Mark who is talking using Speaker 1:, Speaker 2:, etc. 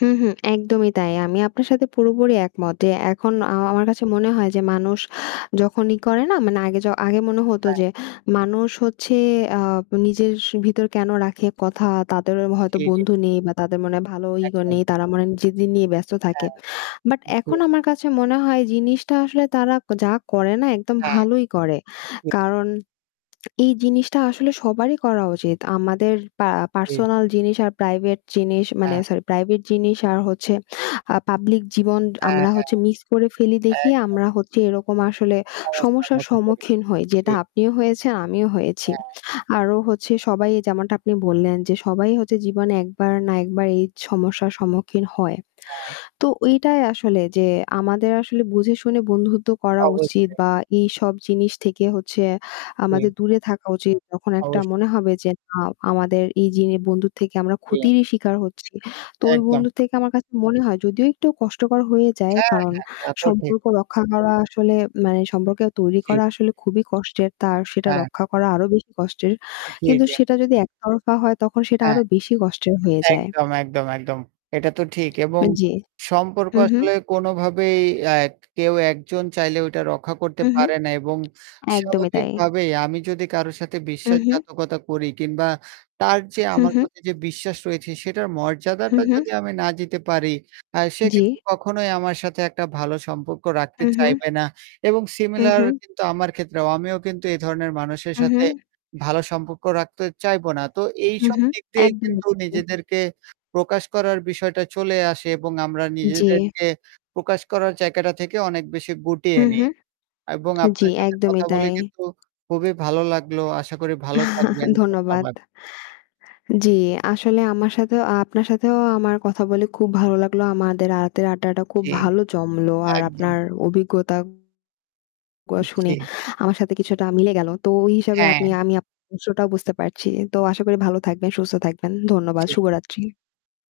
Speaker 1: হুম, হুম, একদমই তাই। আমি আপনার সাথে পুরোপুরি একমত যে এখন
Speaker 2: জি।
Speaker 1: আ আমার কাছে মনে হয় যে মানুষ যখনই করে না মানে আগে য আগে মনে হতো
Speaker 2: হ্যা।
Speaker 1: যে, "মানুষ হচ্ছে আ নিজের ভিতর কেনো রাখে, কথা। তাদের অ হয়তো
Speaker 2: জি, জি।
Speaker 1: বন্ধু নেই বা তাদের মনে হয় ভালো ইগো
Speaker 2: একদম।
Speaker 1: নেই। তারা মনে হয় নিজেদের নিয়ে ব্যস্ত
Speaker 2: হ্যা।
Speaker 1: থাকে।" বাট
Speaker 2: জি।
Speaker 1: এখন আমার কাছে মনে হয় জিনিসটা আসলে তারা যা করে না, একদম
Speaker 2: হ্যাঁ।
Speaker 1: ভালোই করে।
Speaker 2: ঠিক।
Speaker 1: কারণ এই জিনিসটা আসলে সবারই করা উচিত। আমাদের পা
Speaker 2: জি।
Speaker 1: পারসোনাল জিনিস আর প্রাইভেট জিনিস মানে
Speaker 2: হ্যাঁ।
Speaker 1: সরি প্রাইভেট জিনিস আর হচ্ছে আ পাব্লিক জীবন
Speaker 2: হ্যাঁ।
Speaker 1: আমরা
Speaker 2: হ্যাঁ।
Speaker 1: হচ্ছে মিস্ক করে ফেলি দেখেই
Speaker 2: একদম।
Speaker 1: আমরা হচ্ছে এরকম আসলে
Speaker 2: সমস্যা
Speaker 1: সমস্যার
Speaker 2: মতো করে।
Speaker 1: সম্মুখীন হই।
Speaker 2: জি।
Speaker 1: যেটা আপনিও হয়েছেন, আমিও হয়েছি।
Speaker 2: হ্যা।
Speaker 1: আরও হচ্ছে সবাই এ যেমনটা আপনি বললেন যে সবাই হচ্ছে
Speaker 2: জি।
Speaker 1: জীবনে একবার না একবার এই সমস্যার সম্মুখীন হয়।
Speaker 2: হ্যাঁ।
Speaker 1: তো ওইটাই আসলে যে আমাদের আসলে বুঝে শুনে বন্ধুত্ব করা উচিত
Speaker 2: অবশ্যই।
Speaker 1: বা এইসব জিনিস থেকে হচ্ছে
Speaker 2: জি।
Speaker 1: আমাদের দূরে থাকা উচিত। যখন একটা মনে
Speaker 2: অবশ্যই।
Speaker 1: হবে যে না আমাদের এই জিন বন্ধুর থেকে আমরা
Speaker 2: জি।
Speaker 1: ক্ষতিরই শিকার হচ্ছি। তো ওই
Speaker 2: একদম।
Speaker 1: বন্ধু থেকে আমার কাছে মনে হয় যদিও একটু কষ্টকর হয়ে যায়।
Speaker 2: হ্যাঁ,
Speaker 1: কারণ
Speaker 2: হ্যাঁ। এটা তো ঠিক।
Speaker 1: সম্পর্ক রক্ষা করা আসলে মানে সম্পর্কেও তৈরি
Speaker 2: জি।
Speaker 1: করা আসলে খুবই কষ্টের। তার সেটা
Speaker 2: হ্যাঁ।
Speaker 1: রক্ষা করা আরও বেশি কষ্টের।
Speaker 2: জি,
Speaker 1: কিন্তু
Speaker 2: জি।
Speaker 1: সেটা যদি এক তরফা হয় তখন সেটা
Speaker 2: হ্যাঁ।
Speaker 1: আরও বেশি কষ্টের হয়ে
Speaker 2: হ্যাঁ,
Speaker 1: যায়।
Speaker 2: একদম, একদম, একদম। এটা তো ঠিক এবং
Speaker 1: এ জি।
Speaker 2: সম্পর্ক
Speaker 1: হুম, হুম।
Speaker 2: আসলে কোনোভাবেই আ এক কেউ একজন চাইলে ওটা রক্ষা করতে
Speaker 1: হুম, হুম।
Speaker 2: পারে না এবং
Speaker 1: একদমই তাই।
Speaker 2: স্বাভাবিকভাবেই আমি যদি কারো সাথে
Speaker 1: হুম, হুম।
Speaker 2: বিশ্বাসঘাতকতা করি কিংবা তার যে
Speaker 1: হুম,
Speaker 2: আমার
Speaker 1: হুম।
Speaker 2: প্রতি যে বিশ্বাস রয়েছে সেটার
Speaker 1: হুম,
Speaker 2: মর্যাদাটা
Speaker 1: হুম।
Speaker 2: যদি আমি না দিতে পারি, আ সে কিন্তু
Speaker 1: জি।
Speaker 2: কখনোই আমার সাথে একটা ভালো সম্পর্ক রাখতে
Speaker 1: হুম, হুম।
Speaker 2: চাইবে না এবং
Speaker 1: হুম,
Speaker 2: similar
Speaker 1: হুম।
Speaker 2: কিন্তু আমার ক্ষেত্রেও আমিও কিন্তু এ ধরনের মানুষের
Speaker 1: হুম,
Speaker 2: সাথে
Speaker 1: হুম।
Speaker 2: ভালো সম্পর্ক রাখতে চাইবো না। তো
Speaker 1: হু,
Speaker 2: এইসব
Speaker 1: হুম।
Speaker 2: দিক দিয়ে
Speaker 1: একদমই
Speaker 2: কিন্তু
Speaker 1: তাই।
Speaker 2: নিজেদেরকে প্রকাশ করার বিষয়টা চলে আসে এবং আমরা
Speaker 1: জি।
Speaker 2: নিজেদেরকে প্রকাশ করার জায়গাটা থেকে অনেক বেশি গুটিয়ে
Speaker 1: হুম,
Speaker 2: নিই
Speaker 1: হুম।
Speaker 2: এবং
Speaker 1: জি,
Speaker 2: আপনার সাথে
Speaker 1: একদমই
Speaker 2: কথা বলে
Speaker 1: তাই।
Speaker 2: কিন্তু খুবই ভালো লাগলো। আশা করি ভালো থাকবেন।
Speaker 1: ধন্যবাদ।
Speaker 2: ধন্যবাদ।
Speaker 1: জি, আসলে আমার সাথেও আপনার সাথেও আমার কথা বলে খুব ভালো লাগলো। আমাদের আ রাতের আড্ডাটা খুব
Speaker 2: জি।
Speaker 1: ভালো জমলো। আর
Speaker 2: একদম।
Speaker 1: আপনার অভিজ্ঞতাগুলা
Speaker 2: উ
Speaker 1: শুনে
Speaker 2: জি।
Speaker 1: আমার সাথে কিছুটা মিলে গেল। তো ওই হিসাবে
Speaker 2: হ্যাঁ।
Speaker 1: আপনি আমি আপনার বিষয় টা বুঝতে পারছি। তো আশা করি ভালো থাকবেন, সুস্থ থাকবেন। ধন্যবাদ।
Speaker 2: জি।
Speaker 1: শুভরাত্রি।